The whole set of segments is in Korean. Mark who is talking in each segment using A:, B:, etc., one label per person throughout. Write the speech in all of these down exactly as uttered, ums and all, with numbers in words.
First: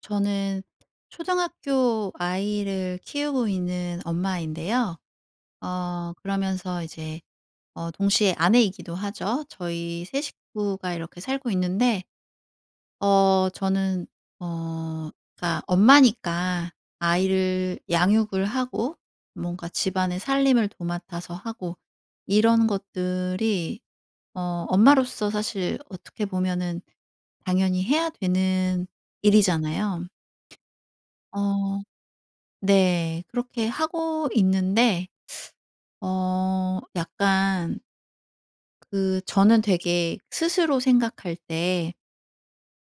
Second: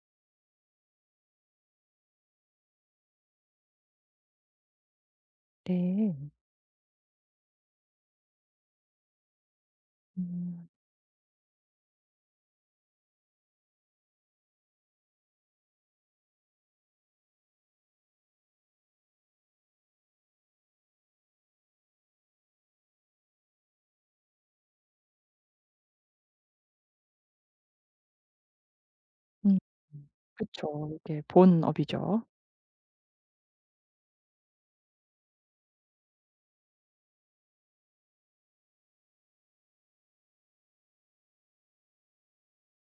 A: 저는 초등학교 아이를 키우고 있는 엄마인데요. 어
B: 네.
A: 그러면서 이제 어 동시에 아내이기도 하죠. 저희 세
B: 음.
A: 식구가 이렇게 살고 있는데 어 저는 어 그러니까 엄마니까 아이를 양육을 하고 뭔가 집안의 살림을 도맡아서 하고 이런 것들이 어 엄마로서 사실 어떻게 보면은 당연히 해야 되는
B: 음.
A: 일이잖아요.
B: 그쵸. 이게
A: 어
B: 본업이죠.
A: 네. 그렇게 하고 있는데 어 약간 그 저는 되게 스스로 생각할 때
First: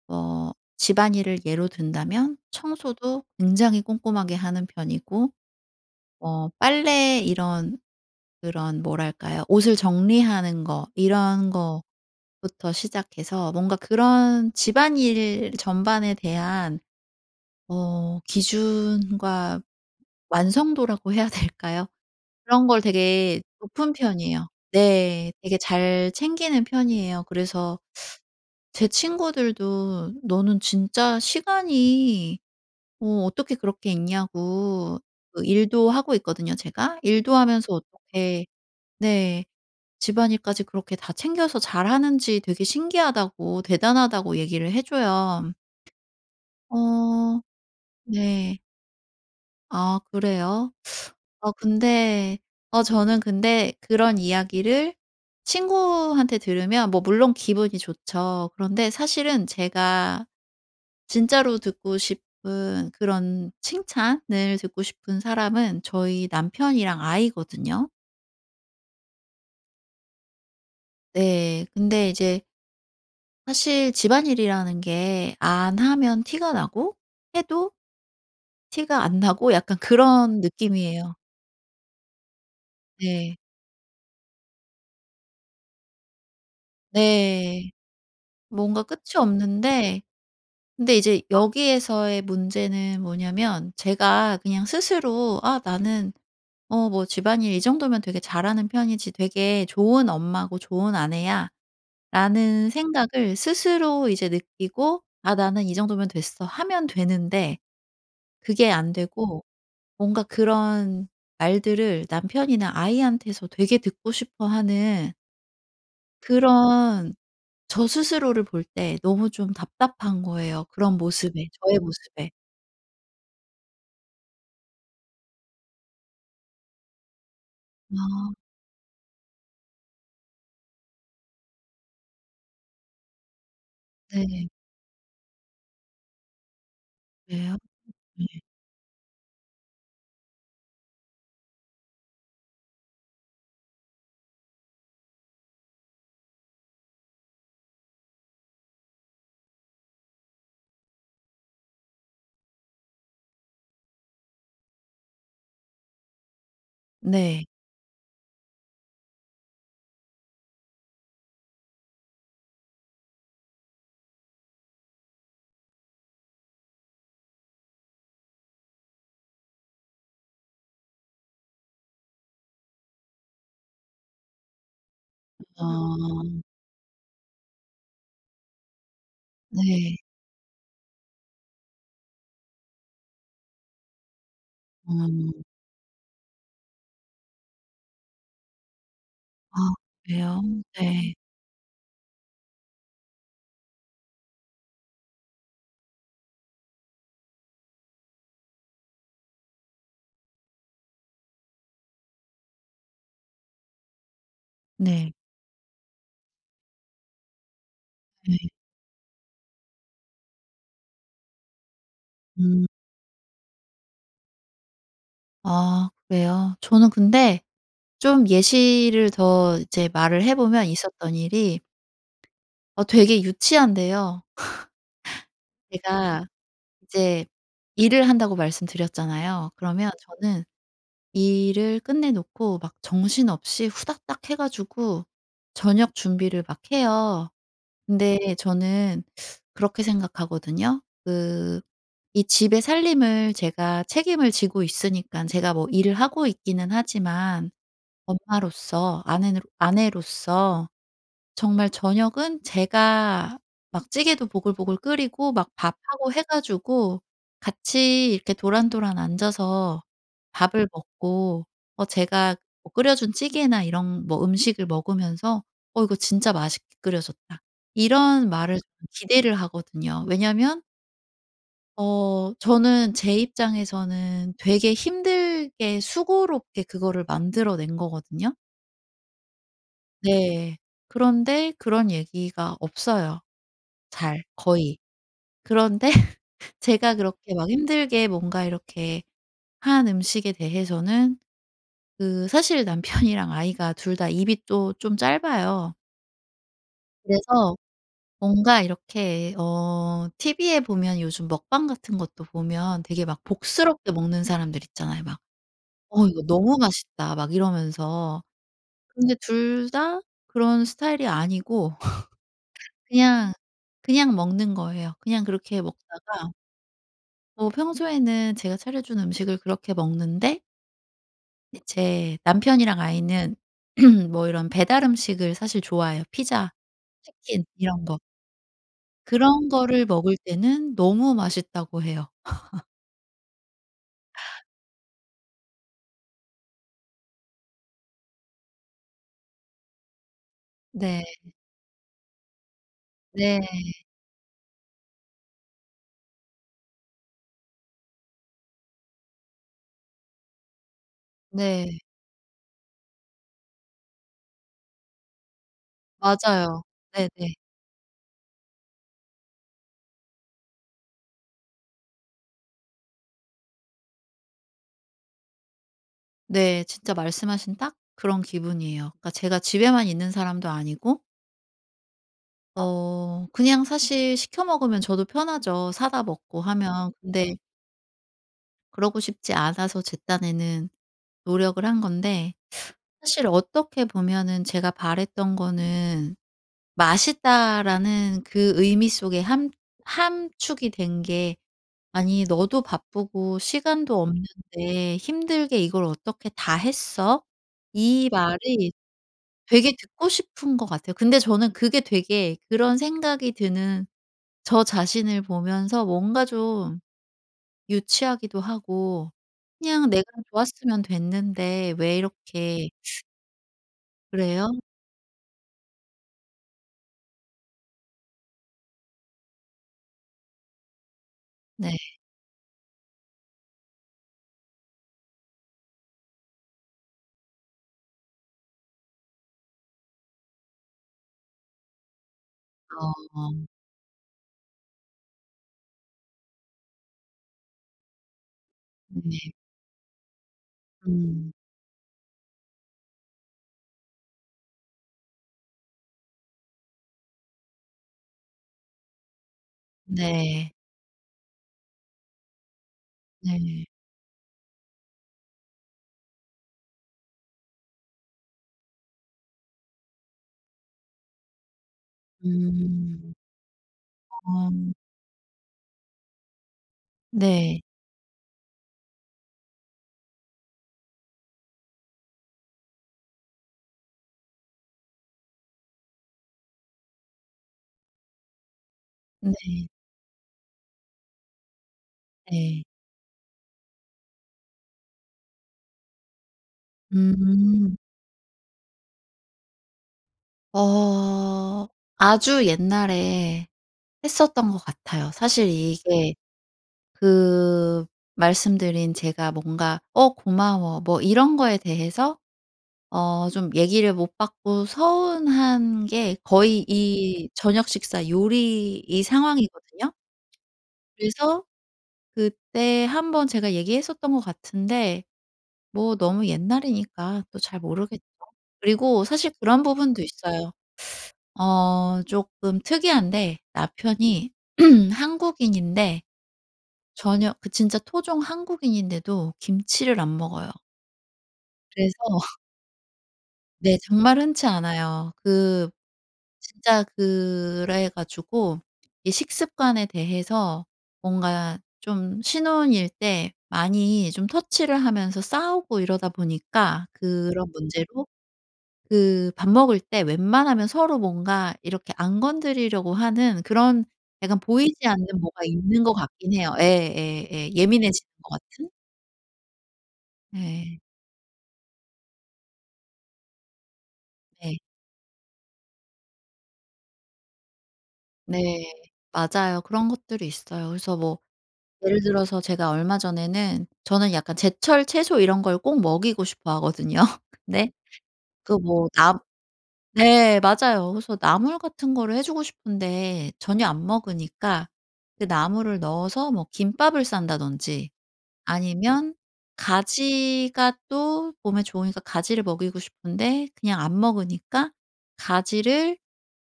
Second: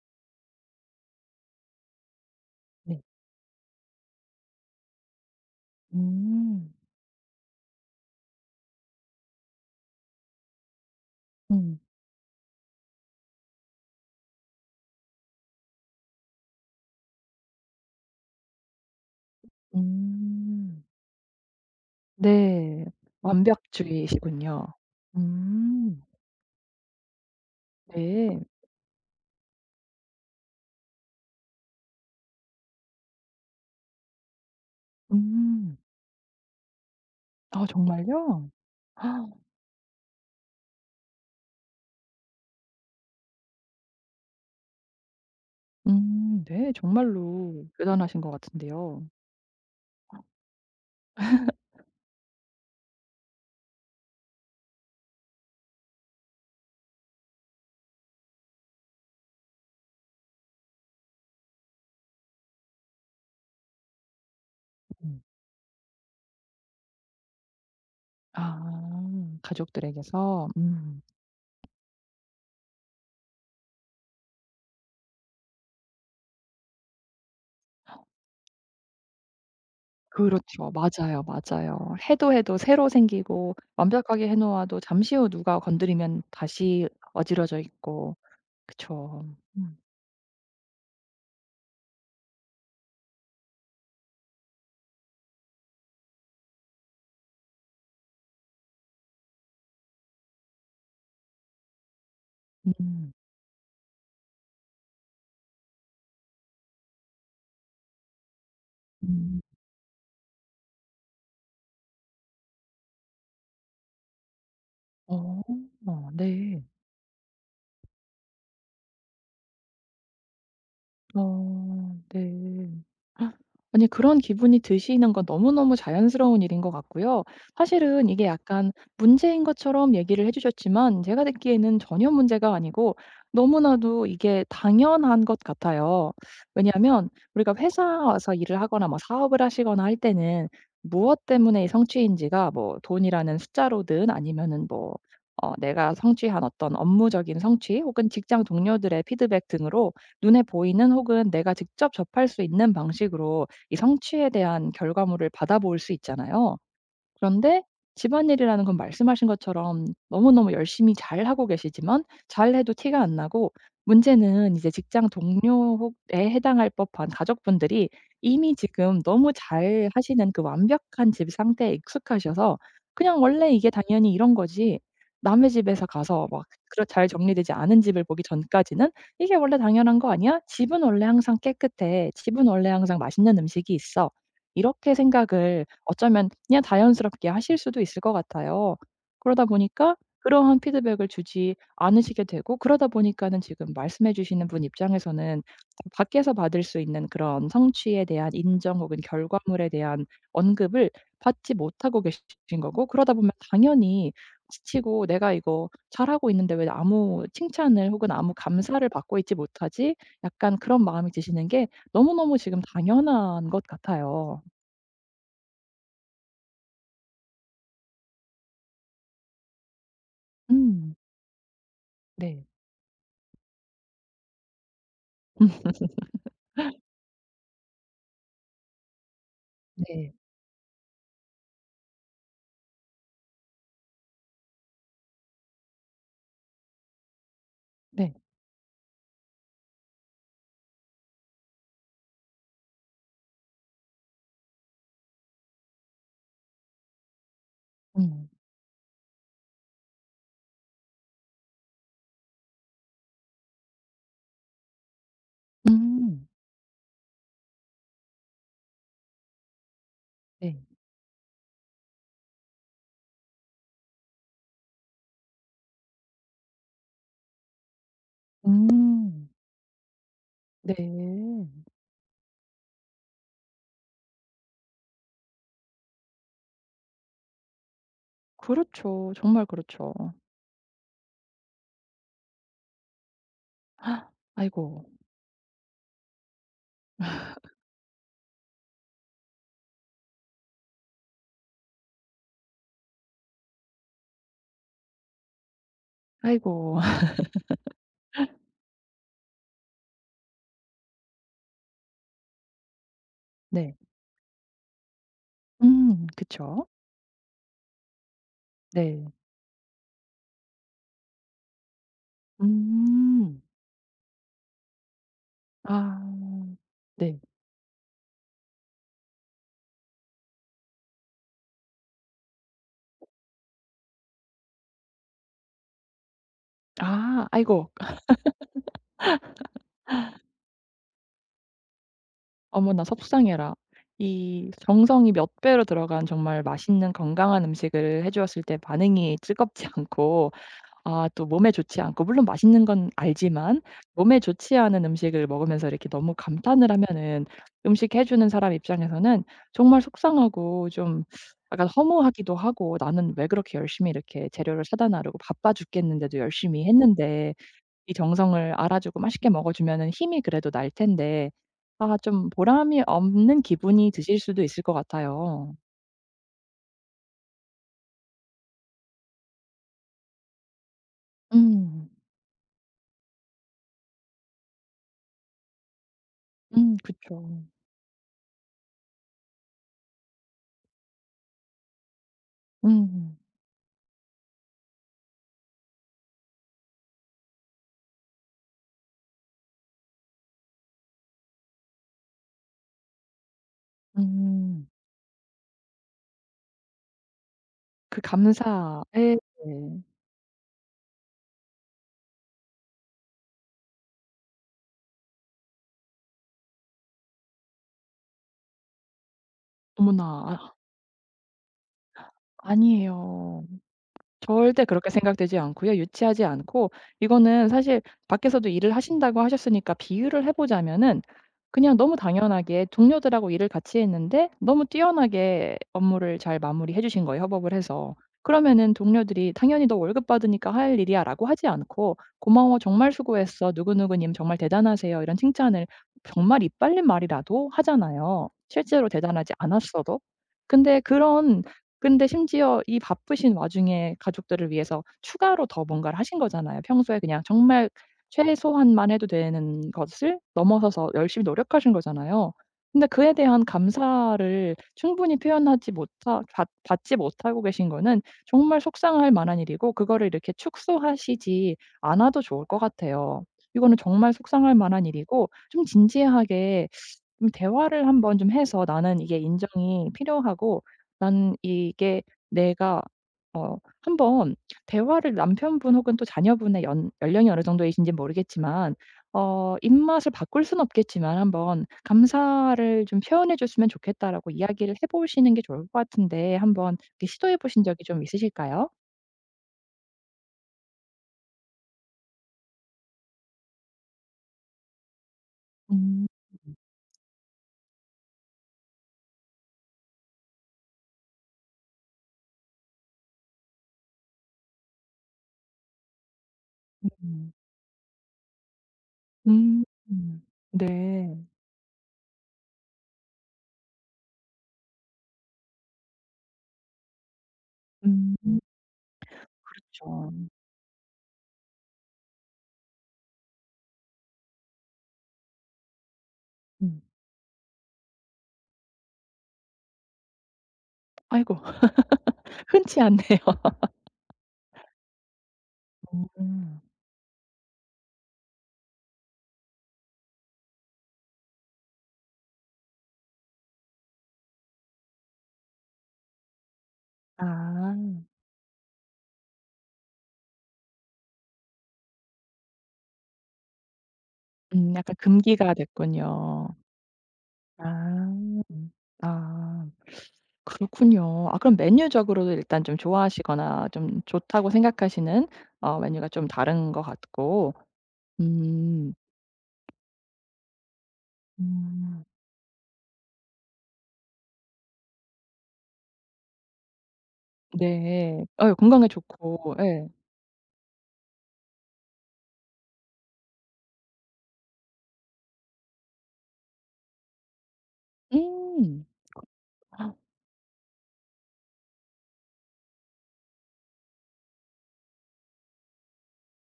A: 어 집안일을 예로 든다면
B: 네.
A: 청소도 굉장히 꼼꼼하게 하는 편이고 어
B: 음.
A: 빨래 이런 그런 뭐랄까요? 옷을 정리하는 거 이런
B: 음.
A: 거부터 시작해서 뭔가 그런 집안일 전반에 대한 어 기준과
B: 음.
A: 완성도라고 해야 될까요? 그런 걸
B: 네.
A: 되게 높은 편이에요.
B: 완벽주의이시군요.
A: 네. 되게
B: 음.
A: 잘 챙기는 편이에요. 그래서
B: 네.
A: 제 친구들도 "너는 진짜 시간이 어 어떻게 그렇게 있냐."고 그
B: 음.
A: 일도 하고 있거든요 제가. 일도
B: 아,
A: 하면서 어떻게
B: 정말요?
A: 네 집안일까지 그렇게 다 챙겨서 잘하는지 되게 신기하다고 대단하다고 얘기를 해 줘요.
B: 음. 네.
A: 어
B: 정말로 대단하신 것
A: 네.
B: 같은데요.
A: 아 그래요? 어 근데 어 저는 근데 그런 이야기를 친구한테 들으면 뭐 물론 기분이 좋죠. 그런데 사실은 제가 진짜로 듣고 싶은 그런 칭찬을 듣고 싶은
B: 음.
A: 사람은 저희 남편이랑 아이거든요.
B: 아, 가족들에게서. 음.
A: 네. 근데 이제 사실 집안일이라는 게 안 하면 티가 나고 해도 티가 안 나고 약간 그런
B: 그렇죠.
A: 느낌이에요.
B: 맞아요, 맞아요. 해도 해도 새로
A: 네.
B: 생기고 완벽하게 해 놓아도 잠시 후 누가 건드리면 다시 어지러져
A: 네.
B: 있고.
A: 뭔가 끝이
B: 그쵸. 음.
A: 없는데 근데 이제 여기에서의 문제는 뭐냐면 제가 그냥 스스로 '아 나는 어 뭐 집안일 이 정도면 되게 잘하는 편이지. 되게 좋은 엄마고 좋은 아내야.'라는
B: 음.
A: 생각을 스스로 이제 느끼고 '아 나는 이 정도면 됐어.' 하면 되는데 그게 안
B: 음.
A: 되고 뭔가 그런 말들을 남편이나 아이한테서 되게 듣고 싶어 하는
B: 어. 어, 네.
A: 그런 저 스스로를 볼 때 너무 좀 답답한 거예요 그런 모습에 저의
B: 어,
A: 모습에.
B: 네. 헉, 아니 그런 기분이 드시는 건 너무너무 자연스러운 일인 것 같고요. 사실은 이게
A: 아.
B: 약간 문제인 것처럼 얘기를 해 주셨지만 제가 듣기에는 전혀 문제가 아니고 너무나도 이게
A: 네.
B: 당연한 것 같아요. 왜냐하면 우리가
A: 그래요? 네.
B: 회사에서 일을 하거나 뭐 사업을 하시거나 할 때는 무엇 때문에 이 성취인지가 뭐 돈이라는 숫자로든 아니면은 뭐 어 내가 성취한 어떤 업무적인 성취 혹은 직장 동료들의 피드백 등으로 눈에 보이는 혹은 내가 직접 접할 수 있는 방식으로 이 성취에 대한 결과물을 받아볼 수 있잖아요.
A: 네.
B: 그런데 집안일이라는 건 말씀하신 것처럼 너무너무 열심히 잘하고 계시지만 잘해도 티가 안 나고 문제는 이제 직장 동료에 해당할 법한 가족분들이 이미 지금 너무 잘하시는 그 완벽한 집 상태에 익숙하셔서 그냥 '원래 이게 당연히 이런 거지.' 남의 집에서 가서
A: 아.
B: 막 그렇 잘 정리되지 않은 집을 보기 전까지는 '이게 원래
A: 네.
B: 당연한 거 아니야? 집은 원래 항상 깨끗해. 집은 원래 항상 맛있는 음식이 있어.' 이렇게
A: 음.
B: 생각을 어쩌면 그냥 자연스럽게 하실 수도 있을 것 같아요. 그러다
A: 아
B: 보니까
A: 그래요?
B: 그러한 피드백을
A: 네.
B: 주지 않으시게 되고 그러다 보니까는 지금 말씀해 주시는 분 입장에서는 밖에서 받을 수 있는 그런 성취에 대한 인정 혹은 결과물에 대한 언급을 받지 못하고 계신 거고 그러다 보면 당연히 지치고
A: 네.
B: '내가 이거 잘하고 있는데 왜 아무 칭찬을 혹은 아무
A: 네.
B: 감사를 받고 있지 못하지?' 약간 그런 마음이 드시는 게 너무너무 지금
A: 음.
B: 당연한 것 같아요.
A: 아 그래요? 저는 근데 좀 예시를 더 이제 말을 해 보면
B: 음.
A: 있었던 일이
B: 네.
A: 어 되게 유치한데요. 제가 이제 일을 한다고 말씀드렸잖아요. 그러면
B: 네.
A: 저는 일을 끝내 놓고 막 정신없이 후다닥 해 가지고 저녁 준비를 막 해요.
B: 네.
A: 근데 저는 그렇게 생각하거든요. 그 이 집의 살림을 제가 책임을 지고 있으니까 제가 뭐 일을 하고 있기는 하지만
B: 음.
A: 엄마로서 아내 아내로서 정말 저녁은 제가 막 찌개도 보글보글 끓이고 막 밥하고 해
B: 음.
A: 가지고 같이 이렇게 도란도란 앉아서
B: 네.
A: 밥을 먹고 어 제가 뭐 끓여 준 찌개나 이런 뭐 음식을 먹으면서 '어 이거 진짜 맛있게 끓여졌다.' 이런 말을 저는
B: 음.
A: 기대를 하거든요. 왜냐면
B: 네.
A: 어 저는 제 입장에서는 되게 힘들게 수고롭게 그거를 만들어 낸 거거든요.
B: 그렇죠. 정말 그렇죠.
A: 네. 그런데 그런 얘기가 없어요. 잘 거의.
B: 아이고,
A: 그런데 제가 그렇게 막 힘들게 뭔가 이렇게 한 음식에 대해서는 그 사실 남편이랑 아이가 둘 다 입이 또 좀 짧아요.
B: 아이고.
A: 그래서 뭔가 이렇게 어 티브에 보면 요즘 먹방 같은 것도 보면 되게 막
B: 네.
A: 복스럽게 먹는 사람들 있잖아요. 막 "어
B: 음.
A: 이거 너무
B: 그쵸.
A: 맛있다." 막 이러면서.
B: 네.
A: 근데 둘 다 그런 스타일이 아니고 그냥,
B: 음.
A: 그냥 먹는 거예요. 그냥 그렇게
B: 아.
A: 먹다가
B: 네.
A: 어 평소에는 제가 차려 준 음식을 그렇게 먹는데 제 남편이랑 아이는 뭐 이런 배달 음식을 사실 좋아해요. 피자,
B: 아.
A: 치킨
B: 아이고.
A: 이런 거. 그런 거를 먹을 때는 너무 맛있다고 해요.
B: 어머나, 속상해라. 이 정성이 몇 배로 들어간 정말 맛있는 건강한 음식을 해 주었을 때 반응이 뜨겁지 않고
A: 네.
B: 아 또 몸에 좋지 않고 물론 맛있는 건
A: 네.
B: 알지만 몸에 좋지 않은 음식을 먹으면서 이렇게 너무 감탄을 하면은 음식 해 주는 사람 입장에서는 정말 속상하고 좀 약간
A: 네.
B: 허무하기도 하고 '나는 왜 그렇게 열심히 이렇게 재료를 사다 나르고 바빠 죽겠는데도
A: 맞아요.
B: 열심히
A: 네네.
B: 했는데
A: 네.
B: 이 정성을 알아주고 맛있게 먹어 주면은 힘이 그래도 날 텐데.' 아 좀 보람이 없는 기분이 드실 수도 있을 것 같아요.
A: 네, 진짜 말씀하신 딱 그런 기분이에요. 그러니까 제가 집에만 있는 사람도 아니고
B: 음.
A: 어 그냥 사실 시켜 먹으면 저도 편하죠, 사다 먹고
B: 음
A: 하면.
B: 그쵸.
A: 근데 그러고 싶지 않아서 제 딴에는 노력을 한 건데
B: 음.
A: 사실 어떻게 보면은 제가 바랬던 거는 '맛있다.'라는 그 의미 속에 함 함축이 된 게 '아니 너도 바쁘고 시간도
B: 음.
A: 없는데 힘들게 이걸 어떻게 다 했어?'
B: 그
A: 이 말이
B: 감사 예.
A: 되게 듣고 싶은 것 같아요. 근데 저는 그게 되게 그런 생각이 드는 저 자신을 보면서 뭔가 좀 유치하기도 하고 그냥
B: 어머나.
A: '내가
B: 아.
A: 좋았으면 됐는데 왜 이렇게
B: 아니에요.
A: 그래요?'
B: 절대 그렇게 생각되지 않고요. 유치하지 않고 이거는 사실 밖에서도 일을 하신다고 하셨으니까 비유를 해 보자면은 그냥
A: 네.
B: 너무 당연하게 동료들하고 일을 같이 했는데 너무 뛰어나게 업무를 잘 마무리해 주신 거예요, 협업을 해서. 그러면은 동료들이 "당연히 너 월급 받으니까 할 일이야."라고 하지 않고 "고마워. 정말
A: 어.
B: 수고했어. 누구누구 님 정말 대단하세요." 이런 칭찬을 정말 입 빨린 말이라도 하잖아요, 실제로 대단하지
A: 네.
B: 않았어도. 근데
A: 음.
B: 그런 근데 심지어 이 바쁘신 와중에 가족들을 위해서 추가로 더 뭔가를 하신 거잖아요. 평소에 그냥 정말 최소한만 해도 되는 것을
A: 네.
B: 넘어서서 열심히 노력하신 거잖아요. 근데 그에 대한
A: 네.
B: 감사를 충분히 표현하지 못하 받 받지 못하고 계신 거는 정말 속상할 만한 일이고 그거를 이렇게 축소하시지 않아도 좋을 것
A: 음.
B: 같아요. 이거는 정말
A: 어.
B: 속상할 만한 일이고 좀 진지하게 좀
A: 네.
B: 대화를 한번 좀 해서 "나는 이게 인정이 필요하고 나는 이게 내가" 어 한번 대화를 남편분 혹은 또 자녀분의 연 연령이 어느 정도이신지 모르겠지만 어
A: 네.
B: 입맛을 바꿀 순 없겠지만 한번
A: 네.
B: "감사를 좀 표현해 줬으면 좋겠다."라고 이야기를 해 보시는 게 좋을 것 같은데 한번 이렇게 시도해 보신
A: 음.
B: 적이 좀 있으실까요?
A: 어. 아주 옛날에 했었던 것 같아요. 사실
B: 음.
A: 이게 그 말씀드린 제가 뭔가 "어 고마워." 뭐 이런 거에 대해서 어 좀 얘기를 못 받고 서운한 게 거의 이
B: 음.
A: 저녁 식사 요리 이
B: 음.
A: 상황이거든요.
B: 음. 네.
A: 그래서 그때 한번 제가 얘기했었던 것 같은데 뭐 너무 옛날이니까 또 잘 모르겠죠.
B: 음
A: 그리고 사실 그런
B: 그
A: 부분도 있어요. 어 쪼끔 특이한데 남편이 한국인인데
B: 음.
A: 전혀 그 진짜 토종 한국인인데도 김치를 안 먹어요.
B: 아이고.
A: 그래서
B: 흔치 않네요.
A: 네. 정말 흔치 않아요. 그
B: 음.
A: 진짜 그래 가지고 이 식습관에 대해서 뭔가 좀 신혼일 때 많이 좀 터치를 하면서 싸우고 이러다 보니까 그런
B: 아.
A: 문제로 그 밥 먹을 때 웬만하면 서로 뭔가 이렇게 안 건드리려고 하는 그런 약간
B: 음
A: 보이지
B: 약간
A: 않는 뭐가
B: 금기가
A: 있는 것 같긴
B: 됐군요.
A: 해요. 예예예. 예민해지는 것
B: 아.
A: 같은?
B: 아,
A: 예.
B: 그렇군요. 아 그럼 메뉴적으로도 일단 좀 좋아하시거나 좀 좋다고
A: 네.
B: 생각하시는 어 메뉴가 좀 다른 것 같고
A: 네.
B: 음.
A: 맞아요. 그런 것들이 있어요. 그래서 뭐 예를
B: 음.
A: 들어서 제가 얼마 전에는 저는 약간 제철 채소 이런 걸 꼭 먹이고 싶어 하거든요. 근데
B: 네. 어
A: 그
B: 건강에
A: 뭐 나
B: 좋고 예.
A: 네 맞아요. 그래서 나물 같은 거를 해 주고 싶은데 전혀 안 먹으니까 그 나물을 넣어서 뭐 김밥을 싼다든지
B: 음.
A: 아니면 가지가 또 몸에 좋으니까 가지를 먹이고 싶은데 그냥 안 먹으니까 가지를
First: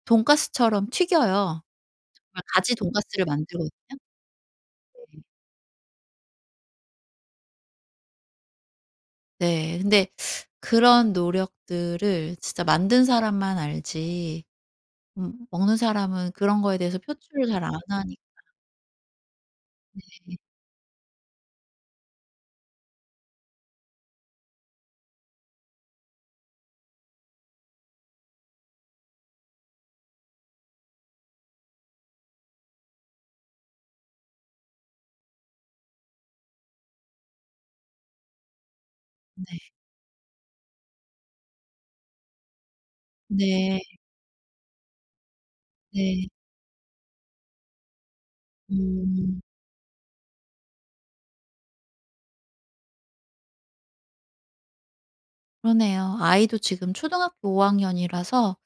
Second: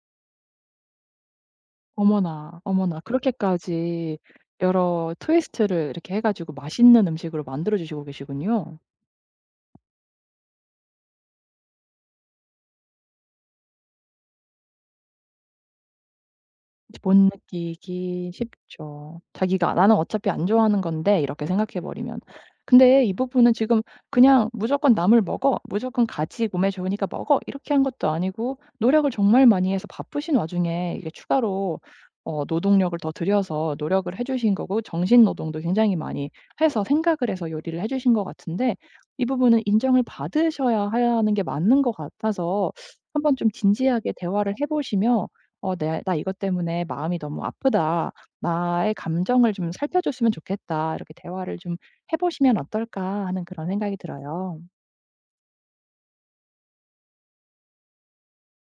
A: 돈가스처럼 튀겨요. 정말
B: 어머나,
A: 가지
B: 어머나.
A: 돈가스를 만들거든요.
B: 그렇게까지 여러 트위스트를 이렇게 해 가지고 맛있는 음식으로 만들어 주시고 계시군요.
A: 네. 근데 그런 노력들을 진짜 만든 사람만 알지 음 먹는 사람은 그런 거에 대해서
B: 못
A: 표출을 잘 안 하니까
B: 느끼기 쉽죠. 자기가 '나는 어차피 안 좋아하는 건데.' 이렇게 생각해 버리면. 근데 이 부분은 지금 그냥 '무조건 남을 먹어. 무조건 가지 몸에 좋으니까 먹어.' 이렇게 한 것도 아니고 노력을 정말 많이 해서 바쁘신 와중에 이게 추가로 어 노동력을 더 들여서 노력을 해 주신 거고 정신 노동도 굉장히 많이 해서 생각을 해서 요리를 해 주신 것 같은데 이 부분은 인정을 받으셔야 하는 게 맞는 것 같아서 한번 좀
A: 네.
B: 진지하게 대화를 해 보시면 어 "내 나
A: 네.
B: 이것 때문에 마음이 너무 아프다. 나의
A: 음.
B: 감정을 좀 살펴줬으면 좋겠다." 이렇게 대화를 좀 해 보시면 어떨까 하는 그런 생각이 들어요.
A: 그러네요. 아이도 지금 초등학교 오 학년이라서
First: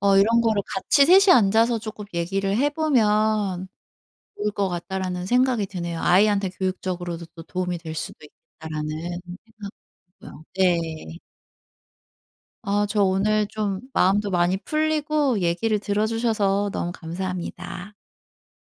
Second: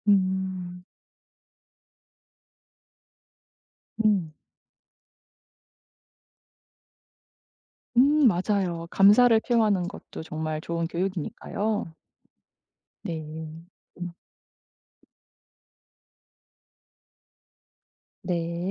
A: 어 이런 거를
B: 음.
A: 같이 셋이 앉아서 쪼끔 얘기를 해 보면
B: 음.
A: 좋을 것 같다라는 생각이 드네요. 아이한테 교육적으로도 또 도움이 될 수도
B: 음 맞아요.
A: 있겠다라는 생각이
B: 감사를 표현하는 것도
A: 고요.
B: 정말
A: 네.
B: 좋은 교육이니까요.
A: 아 저
B: 네.
A: 오늘 좀
B: 음
A: 마음도 많이 풀리고 얘기를 들어 주셔서 너무 감사합니다.
B: 네.